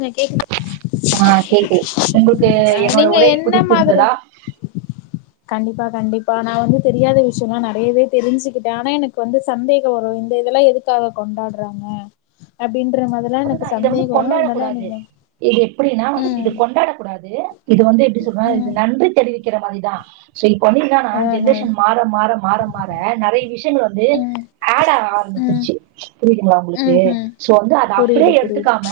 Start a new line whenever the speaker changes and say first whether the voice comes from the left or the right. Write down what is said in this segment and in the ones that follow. left: நீங்க கேக்குது
right: ஆ கேக்கு உங்களுக்கு
left: அ
right: என்னோட
left: நீங்க
right: உரை
left: என்ன மாதிரி
right: பிடித்திருந்ததா
left: கண்டிப்பா கண்டிப்பா நா வந்து தெரியாத விஷயங்கள நெறையவே தெரிஞ்சுக்கிட்டே ஆனா எனக்கு வந்து சந்தேக வரு இந்த இதெல்லா எதுக்காக கொண்டாடறாங்க அப்டின்ற மாரில்லா எனக்கு சந்தேக வரு
right: ட
left: அதனால
right: கூடாது
left: நீங்க
right: இது எப்டின்னா வந்து
left: ம்
right: இது கொண்டாடக்கூடாது இது வந்து எப்டி சொல்றனா இது
left: ம்
right: நன்றி தெரிவி க்கிற மாரிதா சோ இப் ப வந்து இதானா
left: ஆஹ
right: ஜென்ரேஷன் மாற மாற மாற மாற நெறய விஷயங்கள் வந்து
left: ம்
right: ஆட் ஆக ஆரம்பிச்சிரு
left: ம்
right: ச்சு புரியுதுங்ளா உங்குளுக்கு
left: ம்ஹும்
right: சோ வந்து அத அப் டியே
left: புரியுது புரியுது
right: எடுத்துக்காம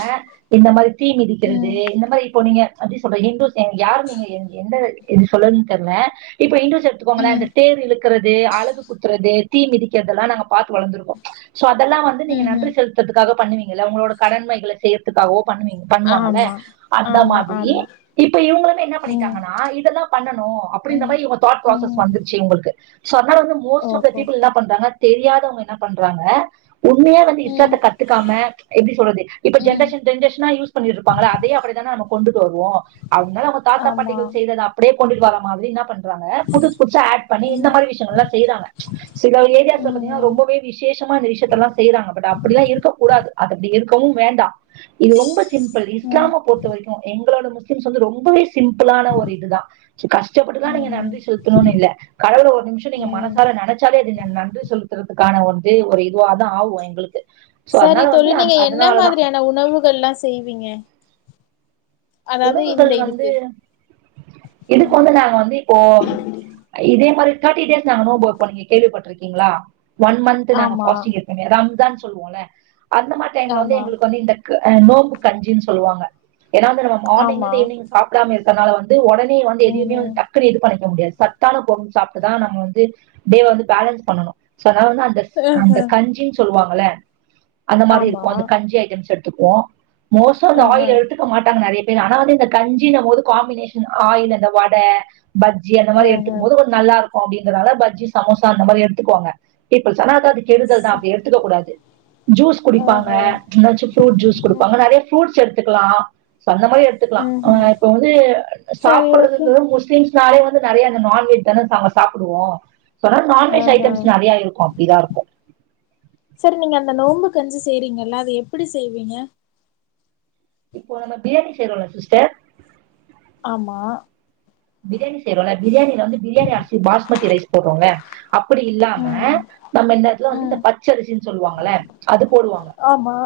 right: இந்த மாரி தீ மிதிக்கிறது
left: ம்
right: இந்த மாரி இப்போ நீங்க அப்டி சொல்றன் இந்தூஸ் அ யாரு நீங்க எ எந்த இது சொல்லன்னு தெர்ல இப்ப இந்தூஸ் த்து எடுத்துக்கோங்களேன்
left: ம்
right: அந்த தேர் இழுக்கிறது அலகு குத்துறது தீ மிதிக்கிறதெல்லாம் நாங்கப் பாத்து வளந்துருக்கோ சோ அதெல்லா வந்து நீங்க நன்றி
left: ம்ஹும்
right: செலுத்துரதுக்காக பண்ணுவீங்களா உங்களோட கடமைகள செய்யற்துக்காகவோ பண்ணுவீங்க பண்ணுவாங்கல்ல
left: ஆமா
right: அந்த
left: ஆமா
right: மாதிரியே
left: ஆமா
right: இப்ப இவங்களனா என்ன
left: ம்
right: பண்ணிட்டாங்கன்னா இதெல்லா பண்ணணும் கு அப்புடின்ற
left: ம்
right: மாரி இவங்க தாட் ப்ராசஸ்
left: ம்
right: வந்துட்ச்சு இவங்களுக்கு சொன்னா வந்து மோஸ்ட் ஆஃப் த
left: ஓஹோ
right: பீப்பிள் இன்னா பண்றாங்க தெரியாதவங்க என்னா பண்றாங்க உண்மையா வந்து
left: ம்
right: இஷ்டத்த கத்துக்காம எப்டி ஸ் சொல்றது இப்ப
left: ம்
right: ஜென்ரேஷன் ஜென்ரேசனா யூஸ் பண்ணிட்ருப்பாங்கல்ல அதையே அப்புடிதானா நாம கொண்டுட்டு வருவோம் அத்னால அவங்க தாத்தா
left: ஆமா
right: பாட்டிகள் செய்தது அப்புடே கொண்டுட்டு வரா மாதிரி இன்னா பண் றாங்க புதுஸ் புதுசா ஆட் பண்ணி இந்த
left: ம்
right: மாரி விஷயங்கள்லா செய்றாங்க சில ஏரியாஸ்ல
left: ம்
right: பாத்தீங்கன்னா
left: ம்
right: ரொம்பவே விசேஷ் தமா அந்த விஷயத்தல்லா செய்யிறாங்க பட் அப்டில்லா இருக்கக்கூடாது அது அப்டி இருக் கவும் வேண்டா இது ரொம்ப சிம்பிள்
left: ம்
right: இஸ்லாம பொறுத்த வரைக்கும் எங்களோட முஸ்லிம்ஸ் வந்து ரொம்பவே சிம்பிளான ஒரு இதுதான் கஷ்டப்பட்டு லா நீங்க
left: ம்ஹும்
right: நன்றி செலுத்தணுன்னுயில்ல கடவுள ஒரு நிமிஷம் நீங்க
left: ம்
right: மனசார நெனச்சாலே அது நன் நன்றி செலுத்துறதுக்கான வந்து ஒரு இதுவா தா ஆகும் எங்களுக்கு சோ
left: சரி
right: அதனால வந்து
left: தோழி நீங்க
right: அந்த-
left: என்ன
right: அதனாலதான்
left: மாதிரியான உணவுகள்லா செய்வீங்க அதாவது
right: உணவுகள்
left: இந்த
right: வந்து
left: இதுக்கு
right: இதுக்கு
left: ம்
right: வந்து நாங்க வந்து இப்போம் இதே மாரி ஃதர்டி டேஸ் நாங்க நோம்பு வெப்போ நீங்க கேள்விப்பட்ருக்கீங்கலா ஒன் மன்து நாங்க
left: ஆமா
right: ஃபாஸ்டிங் இருப்போ எ ரம்ஜான் சொல்லுவோம்ல அந்த மாரி டைம்ல வந்து
left: ஆமா
right: எங்களுக்கு வந்து இந்த க அ நோம்பு கஞ்சி ன் சொல்லுவாங்க ஏன்னா அந்த
left: ஆமா
right: மார்னிங்லந்து ஈவனிங் சாப்புடாம இருக்கறதுனால வந்து ஒடனே வாந்து
left: ம்
right: எதுயுமே
left: ம்
right: வந்து டக்குனு இது பண்ணி க்க முடியாது சத்தான பொருள் சாப்ட்டு தா நம்ம வந்து டேவ வந்து பேலன்ஸ் பண்ணணு சொன்னா வந்து அந்த
left: ஆஹ
right: அந்த கஞ்சின்னு சொல்லுவாங்கள்ல அந்த மாரி
left: ஆமா
right: இருக்கு அந்த கஞ்சி ஐடம்ஸ் எட் துப்போ மோஸ்டா அந்த
left: ஆஹ
right: ஆயில் எடுத்துக்க மாட்டாங்க நறைய ஆனா வந்து இந்த கஞ்சினம்மோது காம்பினேஷன் ஆயில் இந்த வட பஜ்ஜி அந்த மாரி
left: ஆஹ
right: எடுத்துக்கும் போது கொஞ்ச நல்லாருக்கு அப்டிங்கதால பஜ்ஜி சமோசா அந்த மாரி எடுத்துக்குவாங்க ஆனா அது கெடுதல்தா
left: ச
right: அப்டி எடுத்துக்க கூடாது ஜூஸ்
left: ஆஹ
right: குடிப்பாங்க என்னாச்சு ஃப்ரூட் ஜூஸ் குடுப்பாங்க
left: ம்
right: நெறைய ஃப்ரூட்ஸ் எடுத்துக்கலா காய் எடுத்துக்கலா ஆ
left: ம்ஹும்
right: இப்ப வந்து
left: சரி ஓகே
right: சாப்படறதுங்றது முஸ்லிம்ஸ்னாலே நெறைய அந்த நான்வெஜ் தான நாங்க சாப்புடுவோ சொன்னா நான்வெஜ்
left: ஆஹ
right: ஐட்டம்ஸ் நெறையா இருக்கு அப்டிதா இருக்கு
left: இந்த நோம்பு கஞ்சி செய்றிங்கல்ல அத எப்டி செய்விங்க
right: இப்போ நம்ப பிரியாணி செய்றோல சிஸ்டர்
left: ஆமா
right: பிரியாணி செய்றோல பிரியாணில வந்து பிரியாணி அரிசி பாஸ்மதி ரைஸ் போட்றோல்ல அப்பிடி இல்லாம
left: ம்
right: நம்ம இந்த எடத்துல வந்து இந்த
left: ம்
right: பச்சரிசின் சொல்வாங்கல அது போடுவாங்க
left: அமா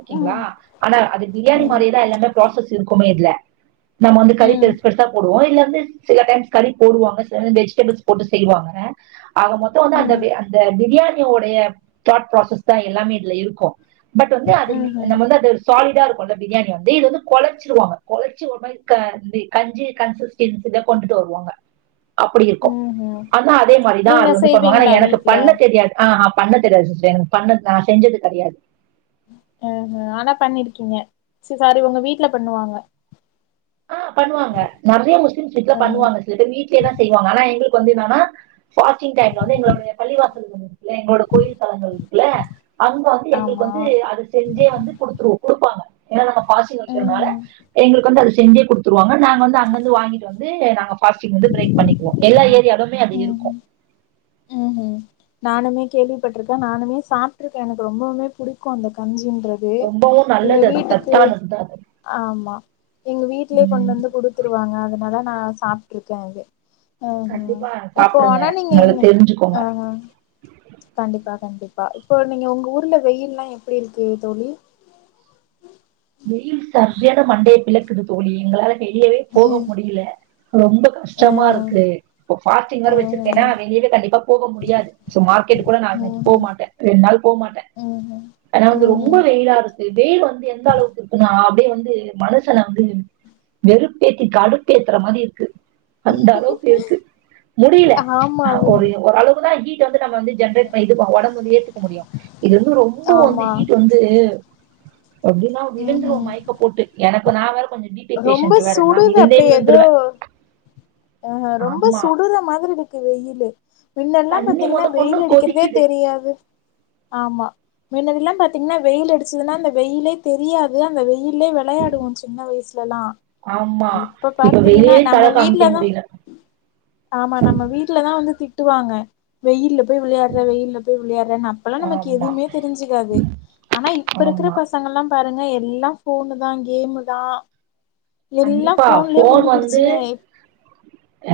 right: ஓகேங்ளா ஆனா அது பிரியாணி
left: ம்
right: மாரியேதா எல்லாமே ப்ராசஸ் இருக்குமே இதுல நம்ம வந்து கறி
left: ம்
right: பெருசு பெருசா போடுவோ இதுல வந்து சில டைம்ஸ் கறி போடுவாங்க சில டைம் வெஜிடெபிள்ஸ் போட்டு செய்வாங்க ஆக மொத்த வந்து அந்த
left: ம்
right: அந்த பிரியாணியோடைய தாட் ப்ராசஸ்தா எல்லாமே இதுல இருக்கு பட் வந்து அது லி
left: ம்ஹும்
right: நம்ம வந்து அது சாலிடா கொண்ட பிரியாணி வந்து இது வந்து கொலைச்சிருவாங்க கொலைச்சி ஒரு மாரி கஞ்சி கன்சிஸ்டன்ஸ் தா கொண்டுட்டு வருவாங்க அப்டி இருக்கு
left: ம்ஹும்
right: ஆனா அதே மாரிதான்
left: நீங்க
right: அது வந்து பண்ணுவாங்க ஆனா
left: செய்வீங்களா
right: எனக்கு
left: வீட்ல
right: பண்ண தெரியாது அஹ் பண்ண தெரியாது சிஸ்டர் எனக்கு பண்ண நான் செஞ்சது கெடையாது
left: அஹ் ஹ ஆனா பண்ணிருக்கீங்க ச சாரி உங்க வீட்டுல பண்ணுவாங்க
right: ஆ பண்ணுவாங்க நறைய முஸ்லிம்ஸ் வீட்ல
left: ம்
right: பண்ணுவாங்க சிலபேர் வீட்லயே தா செய்வாங்க ஆனா எங்களுக் கொந்தினானா ஃபாஸ்டிங் டைம்ல வந்து எங்குளோடுது பள்ளிவாசல் வந் இல்ல எங்களோட கோயில் தளங்கள் இருக்குல்ல அங்க வந்து எங்களுக்கு
left: ஆமா
right: வந்து அத செஞ்சே வந்து குடுத்துரு குடுப்பாங்க ஏனா நாங்க பாஸ்டிங் வெக்கிறனால
left: ம்ஹூம்
right: எங்களுக்கு வந்து அத செஞ்சே குடுத்துருவாங்க நாங்க வந்து அங்கிருந்து வாங்கிட்டு வந்து நாங்க பாஸ்டிங் வந்து பிரேக் பண்ணிக்குவோ எல்லா ஏரியாலுமே அப்டி இருக்கூ
left: ம்ஹூம் ம்ஹூம் நானுமே கேள்விப்பட்ருக்க நானுமே சாப்ட்டுருக்க எனக்கு ரொம்பவுமே புடிக்கு அந்த கஞ்சி றது
right: ரொம்பவும்
left: எங்க
right: நல்லது அது
left: வீட்டுக்கு
right: சத்தானது தான் அது
left: அமா எங்க வீட்லயே கொண்டு
right: உம்
left: வந்து குடுத்துருவாங்க அதனால நா சாப்டுருக்க அது ஆஹ்
right: கண்டிப்பா
left: இப்போ
right: சாப்பிடுங்க.
left: ஆனா நீங்க
right: நல்லா தெரிஞ்சுக்கோங்க.
left: ஆஹ் கண்டிப்பா கண்டிப்பா இப்போ நீங்க உங்க ஊர்ல வெயில்லயெல்லா எப்டி இருக்கு தோழி
right: வெயில் சரியான மண்டையை பிளக்குது தோழி எங்களால வெளியவே போக முடியல ரொம்ப கஷ்டமா
left: ம்ஹூம்
right: இருக்கு இப்ப ஃபாஸ்டிங் வேர வச்சிருக்கேன்னா
left: ம்ஹூம்
right: வெளியே கண்டிப்பா போக முடியாது சோ மார்க்கெட் கூட நா இன்னைகு
left: ம்ஹூம்
right: போமாட்ட ரெண்டு நாள் போமாட்ட
left: ம்ஹூம்
right: ஆனா வந்து ரொம்ப
left: ம்ஹூம்
right: வெயிலாருக்கு வெயில் வந்து எந்த அளவுக்கு இப்ப நா அப்டியே வந்து மனுசன வந்து வெறுப்பேத்தி கடுப்பேத்துற மாரி இருக்கு அந்த அளவுக்கு இருக்கு முடியல
left: ஆமா அது
right: ஒரு ஒரு அளவுதா ஹெ ப நம்ம வந்து ஜென்ரேட் பண்ணிட்டுபோ உடம்பு வந்து ஏத்துக்க முடியு இது வந்து ரொம்ப வந்து
left: ஆமா
right: ஹீட் வந்து எப்டின்னா விழுந்துருவோ
left: ம்ஹும்
right: மைக்க போட்டு எனக்கு நா வேர
left: ரொம்ப சுடுது அப்டி எதோ அ ஹ ரொம்ப
right: ஆமா
left: சுடுற மாரி இருக்கு வெயிலு முன்னெல்லா
right: தண்ணி
left: பாத்தீங்கன்னா
right: முத கொண்டு
left: வெயில் அடிக்கிறதே
right: கொதிக்குது
left: தெரியாது ஆமா மின்னதெல்லா பாாரத்தீங்கன்னா வெயில் அடிச்சதுன்னா அந்த வெயிலே தெரியாது அந்த வெயிலே விளையாடுவோ சின்ன வயசுல லலா
right: ஆமா
left: இப்ப பாத்தீங்கன்னா
right: வெளியே தலை
left: நம்ம
right: காமிக்க
left: வீட்டுலதா
right: முடியல
left: ஆமா நம்ம வீட்டுலதா வந்து திட்டுவாங்க வெயில போயி வெளையாடுற வெயில போயி வெளையாடுறே அப்பெல்லா நமக்கு
right: ஆமா
left: எதுவுமே தெரிஞ்சிக்காது ஆனா இப்ப இருக்கிற
right: ஆமா
left: பசங்கெல்லா பாருங்க எல்லா ஃபோனு தா கேமு தா எல்லா
right: கண்டிப்பா
left: ஃபோன்லயே
right: ஃபோன் வந்து
left: மூழ்கிடுச்சுங்க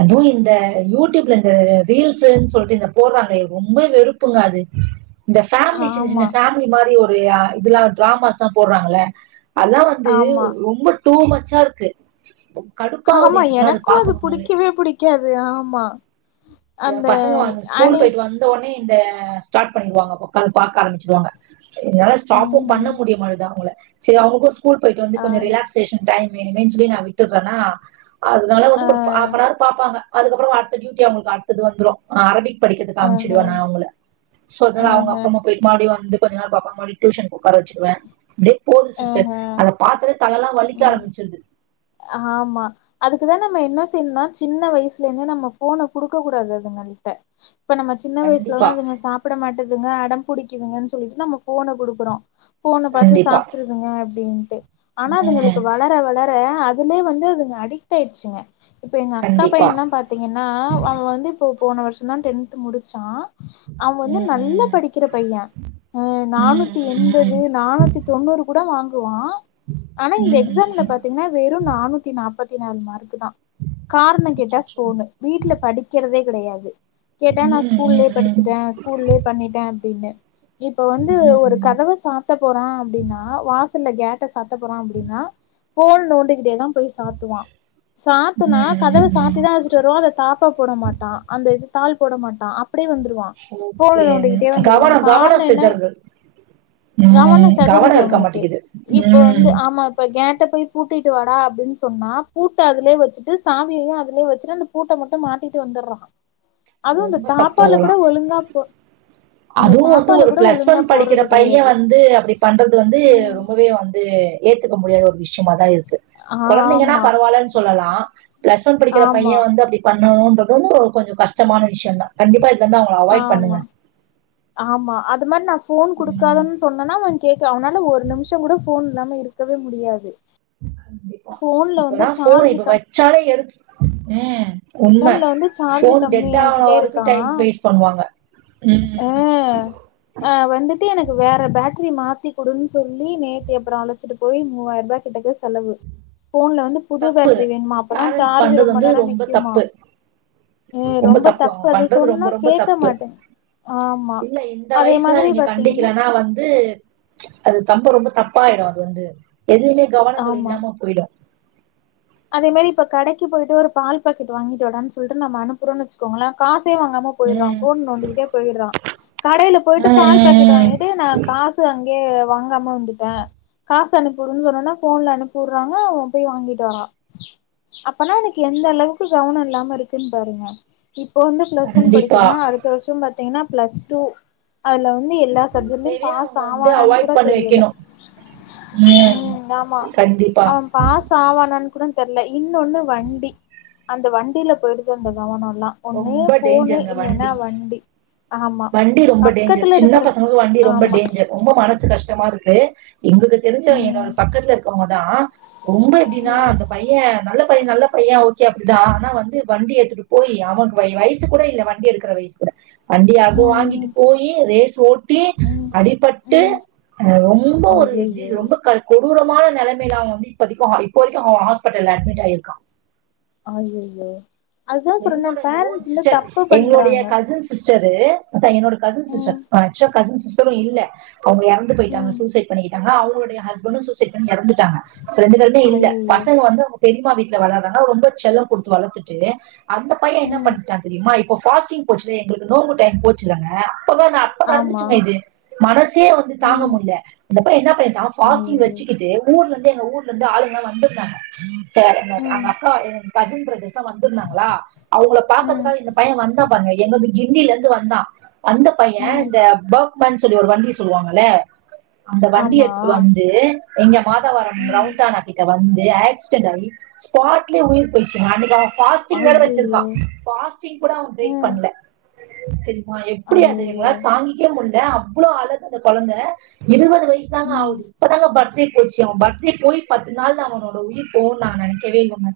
right: அதுவு இந்த யூடியூப்ல இந்த ரீல்ஸ்ன் சொல்ட்டு இந்த போடுவாங்லே ரொம்ப வெறுப்புங்க அது இந்த ஃபேமிலி சின்ன
left: ஆமா
right: சின்ன ஃபேமிலி மாரி ஒரு ஆ இதுல்லா டிராமாஸ் லா போடுறாங்கள அல்லா வந்து ரொ
left: ஆமா
right: ரொம்ப டூ மச்சா இருக்கு கடுப்பாகுது
left: ஆமா
right: எனக்குலாம்
left: எனக்கு அது
right: பார்க்கணும்னாலே
left: புடிக்கவே புடிக்காது ஆமா
right: ஏ
left: அந்த
right: பசங்க வந் ஸ்கூல்
left: அணி
right: போயிட்டு வந்தோனே இந்த ஸ்டார்ட் பண்ணிடுவாங்க உக்காந்து பார்க்க ஆரம்பிச்சிடுவாங்க என்னால
left: ம்
right: ஸ்டாப்பும்
left: ம்
right: பண்ண முடிய மாட்டிது அவங்கள செரி அவங்களுக்கு ஸ்கூல் போயிட்டு வந்து கொஞ்சோ
left: ஆமா
right: ரிலாக்சேஷன் டைம் வேணுமேன்னு சொல்லி நா விட்டுறேன்னா அதுனால வந்து
left: ஆ
right: ஒரு ஃபா ஆஃப்நார் பாப்பாங்க அதுக்கப்ரோ அடுத்த டியூட்டி அவங்களுக்கு அடுத்தது வந்துரும் அரபிக் படிக்கிறதுக்கு
left: ஆஹ
right: அமிச்சிடுவ நா அவங்கள சோ அதனா அவங்க
left: ஆஹ
right: அப்புறம்மா போயி மறுடியும் வந்துட்டு கொஞ்சோ நேரோ பாப்பாங்க மறுடி டியூஷனுக்கு உக்கார வச்சுடுவ டியே போது சிஸ்டர்
left: ஆஹ
right: அத பாத்தாலே தல எல்லா வலிக்க
left: ம்
right: ஆரம்பிச்சிருது
left: ஆமா அதுக்குதா நம்ம என்ன செய்யுனா சின்ன வயசுலந்தே நம்ம ஃபோன குடுக்க கூடாது அதுங் கல்ட்ட இப்ப நம்ம சின்ன
right: கண்டிப்பா
left: வயசுலல்லாம் அதுங்க சாப்பிட மாட் டதுங்க அடம் புடிங்குதுங்கன்னு சொலிட்டு நம்ம ஃபோன குடுக்கறோ, ஃபோன பாத்து
right: கண்டிப்பா
left: சாப்ட்டுறதுங்க அப்படின் ஆனா அதுங்களுக்கு
right: உம்
left: வளர வளர அதுலயே வந்து அதுங்க அடிக்ட் ஆயிடுச்சுங்க இப்ப எங்க அக்கா
right: கண்டிப்பா
left: பையன்ல்லாம் பாத்தீங்கன்னா அவன் வந்து இப்போ போன வருஷம் தா டென்த் முடிச்சா அவ வந்து நல்லா
right: உம்
left: படிக்கிற பைய அ
right: ம்
left: நானூத்தி
right: ம்
left: எண்பது நானூத்தி தொண்ணூறு கூட வாங் ங்குவா ஆனா இந்த
right: ம்
left: எக்ஸாம்ல
right: ம்
left: பாத்தீங்கன்னா வெறு நானூத்தி நாப்பத்தி நாலு மார்க்கு தா காரணோ கேட்டா
right: அச்சச்சோ!
left: ஃபோனு வீட்ல படிக்கிறதே கெடையாது கேட்டா நா
right: ம் ம்
left: ஸ்கூல்லயே
right: ம்
left: படிச்சுட்டே ஸ்கூல்லயே பண்ணிட்ட அப்பிடின்னு இப்ப வந்து
right: ம்
left: ஒரு
right: ம்
left: கதவே சாத்த போறா அப்பிடின்னா வாசல்ல கேட் சாத்த போறா அப்பிடின்னா ஃபோல் நோண்டிகிட்டே தா பேஸ் சாத்துவா சாத்துனா
right: ம்
left: கதவ
right: ம்
left: சாத்திதா வச்சட்டு வருவா அத தாப்பா போட மாட்டா அந்த இது தாள் போட மாட்டா அப்டே வந்துருவா ஃபோன
right: ஓகே.
left: நோண்டிகிட்டே வந்துருவா
right: கவனம்
left: காரணோ
right: கவனம்
left: என்ன
right: சிதறுது.
left: கவனோ
right: ம்
left: செதருது
right: கவனம் இருக்க
left: அவனுக்கு
right: மாட்டேங்குது.
left: இப்ப வந்து
right: ம்
left: ஆமா இப்ப கேட்ட போய் பூட் பூட்டிட்டு வாடா அப்டின்னு சொன்னா பூட்ட அதுலயே வெச்சுட்டு சாவியையு அதுலயே வெச்சுட்டு அந்த பூட்ட மட்டு மாட்டிட்டு வந்துடுறா அதுவு அந்த
right: ரொம்ப தப்பு
left: தாப்பாலக் கூட
right: அதெல்லாம்.
left: ஒழுங்கா போ இந்த
right: அதுவும் வந்து
left: தாப்பால
right: ஒரு
left: கூட
right: பிளஸ்
left: ஒழுங்கா
right: ஒன் படிக்கிற
left: போடுறது
right: பையே
left: கெடையாது
right: வந்து அப்படி பண்றது வந்து
left: ம்
right: ரொம்பவே வந்து ஏத்துக்க ச்சியமா தா இருக்கு கொழந்தைங்கன்னா
left: ஆமா
right: பரவால்லேன்னு சொல்லலா பிளஸ் ஒன் படிக்கிற பையே
left: ஆமா
right: வந்து அப்பிடி பண் ணன்றது வந்து ஒரு கொஞ்சோ கஷ்டமான விஷ்யோ தா கண்டிப்பா இது வந்து அவங்க அவாய்ட்
left: ஆமா
right: பண்ணுங்க
left: ஆமா அது மாரி நா ஃபோன்
right: ம்.
left: குடுக்காதன்னு சொன்னனா அவ கேக்கல அவனால ஒரு நிம்ஷோ கூட ஃபோன் இல்லாம இருக்கவே முடியாது
right: கண்டிப்பா
left: ஃபோன்ல வந்து
right: இப்பதா ஃபோன்
left: சார்ஜ்
right: இப்ப
left: கம்
right: வச்சாலே எடுத்து ம் உண்ம
left: ஃபோன்ல வந்து சார்ஜ்
right: ஃபோன் டெட்டா ஆவர
left: கம்மியாக்கிட்டே
right: வரைக்கு டைம் வெய்ட் பண்ணுவாங்க
left: அ
right: ம்
left: அவ வந்துட்டு ட்டு எனக்கு வேற பேட்டரி மாத்தி குடுன்னு சொல்லி நேத்து அப்புறோ அழைச்சிட்டு போய் மூவாயிர ரூபாய் கிட்ட செலவு ஃபோன்ல வந்து புது
right: தப்பு
left: பேட்டரி வேணுமா அப்பதா
right: பேரண்ட்ஸ்
left: சார்ஜ்
right: பண்றது
left: ரொம்ப
right: வந்து
left: நேரோ நிக்குமா
right: தப்பு
left: ஏ
right: ரொம்ப தப்பு அவ
left: அது
right: பண்றது ரொம்ப
left: சொன்னா
right: ரொம்ப
left: கேட்க
right: தப்பு
left: மாட்டேங் ஆமா
right: இல்ல இந்த
left: அதே
right: வயசுல
left: மாதிரி
right: நீங்க
left: பாத்தீங்கன்னா
right: கண்டிக்கலன்னா வந்து அது தம்ப ரொம்ப தப்பாயிடு அது வந்து எதுவுமே
left: ஆமா
right: இல்லாம போயிடு
left: அதே மாரி இப்ப கடைக்கி போயிட்டு ஒரு பால் பாக்கெட் வாங்கிட்டு வாடான்னு சொல்ட்டு நாம்ம அனுப்புறோம்னு வெச்சுக்கோங்களே காஸ் காசே வாங்காம போயிடுறா
right: ம்
left: ஃபோன் நோண்டிக்கிட்டே போயிறா கடையில போயிட்டு பால் பாக்கெட்
right: ம்
left: வாங்கிட்டு நா காசு அங்கேயே வாங்காம வந்துட்டே காசு அனுப்பிவுடுன்னு சொன்னோன்ன ஃபோன்ல அனுப்பிவுடுறாங்க அவ போய் வாங்கிட்டு வரா அப்பனா அவ்னுக்கு எந்த அளவுக்கு கவனோ இல்லாம இருக்குன்னு பாருங்க இப்போ வந்து பிளஸ் ஒன்
right: கண்டிப்பா
left: படிக்கிறா அடுத்த வருஷோ பாத்தீங்கன்னா பிளஸ் டூ அதுல வந்து எல்லா சப்ஜெக்டலயு
right: இப்பவே
left: பாஸ்
right: அவங்க வந்து
left: ஆவானான் கூட
right: அவாய்ட் பண்ணி
left: தெரியல
right: வைக்கணு
left: ம் ஆமா
right: கண்டிப்பா
left: அவ பாஸு ஆவாணான் தெர்ல இன்னொன்னு வண்டி அந்த வண்டியில போயிடுது அந்த கவனம் வா ஒண்ணு
right: ரொம்ப
left: ஃபோனு
right: டேஞ்சருங்க
left: இல்லேன்னா வண்டி ஆமா
right: வண்டி ரொம்ப டேஞ்சர்
left: பக்கத்துல
right: சின்ன
left: இருக்கிற
right: பசங்களுக்கு வண்டி ரொம்ப
left: ஆமா
right: டேஞ்சர் ரொம்ப மனசு கஷ்டமாருக்கு எங்களுக்கு தெரிஞ்சவ என்னோட
left: ம்
right: பக்கத்துல இருக்கறவங்கதா ரொம்ப எப்பிடின்னா
left: ம்
right: அந்த பையே நல்ல பையே நல்ல பையே க்ய அப்டிதா ஆனா வந்து வண்டி எடுத்துட்டு போய் அவன்க்கு வயசு கூட இல்ல வண்டி எடுக்கற வயசு கூட வண்டியா அது வாங்கிட்டு
left: ம் ம்
right: போய் ரேஸ் ஓட் டியே
left: ம்
right: அடிபட்டு
left: ம்
right: அ ரொம்ப ஒரு இது
left: அய்யய்யோ
right: ரொம்ப க கோ தூரமான நெலமையில அவ வந்து இப்போதைக்கி இப்போதைக்கு அவ ஹாஸ்பேட்டல்ல அட்மிட் ஆயிருக்கா
left: அய்யயோ
right: என்னோட ஓன் சிஸ்டர் எங்களுடைய
left: பண்றாங்க
right: கசின் சிஸர் சிஸ்டரு அதா என்னோட கசின் சிஸ்டர்
left: ம்
right: ஆக்சுவா கசின் சிஸ்டரு இல்ல அவுங்க எறந்து போயிட்டாங்க
left: ம்
right: சூசைட் பண்ணி பெயிட்டாங்க அவங்களுடைய ஹஸ்பன்ட்டு சூசைட் பண்ணி எறந்துட்டாங்க ரெண்டு பேருமே இல்ல
left: அய்யய்யோ
right: பசங்க வந்து பெரியம்மா வீட்ல வளறாங்க ரொம்ப செல்லங்குடுத்து வளத்துட்டு அந்த பையே என்ன
left: ம்
right: பண்ணிட்டா தெரியுமா இப்போ பாஸிங் போச்சு எங்களுக்கு நோன்பு டைம் போச்சில்லங்க அப்போதா நா அப்ப தா
left: ஆமா
right: நடந்துச்சுங்க இது மனசே வந்து தாங்க
left: ம்
right: முல்ல அந்தப்ப என்ன பண்ட்டா ஃபாஸ்டிங்
left: அய்யய்யோ
right: வெச்சுக்கிட்டு ஊர்லந்து து எங்க ஊர்லருந்து ஆளுங்கா வந்துருந்தாங்க சோ அங்க
left: ம்
right: அவுங்க அக்கா கசின் பிரதர்ஸெல்லா வந்துருந்தாங்களா அவங்கள
left: ம்
right: பாக்கறதுக்காக இந்த பைய வந்தா பாருங்க எங்க வந்து கிண்டில இருந்து வந்தா அந்த பைய
left: ம்
right: இந்த பர்க்மேன் சொல்லி ஒரு வண்டி சொல்லுவாங்கல அந்த வண்டி
left: ஆமா
right: எடுத்துட்டு வந்து எங்க மாதாவர
left: ம்
right: ரவுண்டான கிட்ட வ வந்து ஆக்சிடெட் ஆயீ ஸ்பாட்லேயே உயிர் போச்சுங்க அன்னைக்கி அவ பாஸ்டிங் வேற இருக்கா
left: அய்யய்யோ
right: பாஸ்டீங் கூட அவ பிரேக்
left: ம்
right: பண்ணல தெரி எப்படிது எங்கள
left: அய்யய்யோ
right: தாங்கிக்கவே முடிய அவ்வளவு அளத்து அந்த குழந்த இருபது வயசு தங்க
left: ம்
right: ஆகு இப்பதா பர்த்டே போச்சு அவ பர்த்டே போயி பத்து நாள் நா அவனோட உயிர் போ நா நினைக்கவே இல்லங்க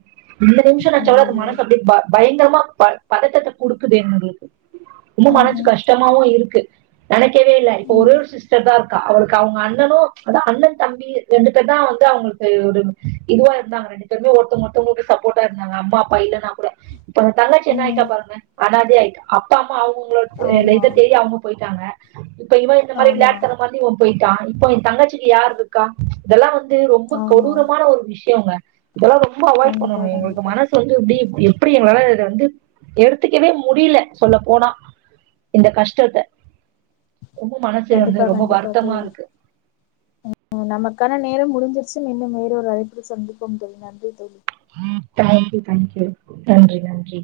right: இந்த நிமிஷ நினச்சா கூட அது
left: அய்யய்யோ
right: மனசு அப பயங்கரமா ப பதத் பதத்டாதா கொடுக்குதுணுங்களுக்கு ரொம்ப மனசு
left: ம்ஹும்
right: கஷ்டமாவு இருக்கு நினைக்கவே இல் இப்ப ஒரே
left: ம்
right: ஒரு சிஸ்டர் தா இருக்கா அவருக்கு அவங்க அண்ணனு அத அண்ணன் தம்பி ரெண்டு பேர் தா ந்து அவங்களுக்கு ஒரு இதுவா இருந்தாங்க ரெண்டு பேருமே ஒருத்தங்கத்தவங்க சப்போர்டா இருந்தாங்க அம்மா அப்பா இல்லன்னா கூட இப்ப தங்கச்சி என்ன ஆயிட்டா
left: ம்
right: பாருங்க ஆனாதே ஆயிட்ட அப்பா அம்மா அவங்களோட
left: ஆமா
right: இத தெரிய அவங்க போயி டாங்கா இப்ப இவ இந்த மாதிரி
left: ஆமா
right: விளாட் தான மாதிரி போயிட்டா இப்போ என் தங்கச்சிக்கு யாரு இருக்கா இதெல்லா வந்து ரொம்ப
left: ஆமா
right: கொடூரமான ஒரு விஷயங்க இதெல்லா ரொம்ப அவாய்ட்
left: கண்டிப்பா
right: பண்ணணு எங்களுக்கு
left: கண்டிப்பா
right: மனச வந்து இப்படி இப்படி எப்படி எங்களால இத வந்து எடுத்துக்கவே முடியல சொல்ல போனா இந்த கஷ்டத்த
left: கண்டிப்பா கண்டிப்பா தோழி நமக்கான நேரம் முடிஞ் ச்சு இன்னு வேறொரு அழைப்பில சந்திப்போ தோழி நன்றி தோழி
right: தேக்யூ தேங்க்யூ நன்றி நன்றி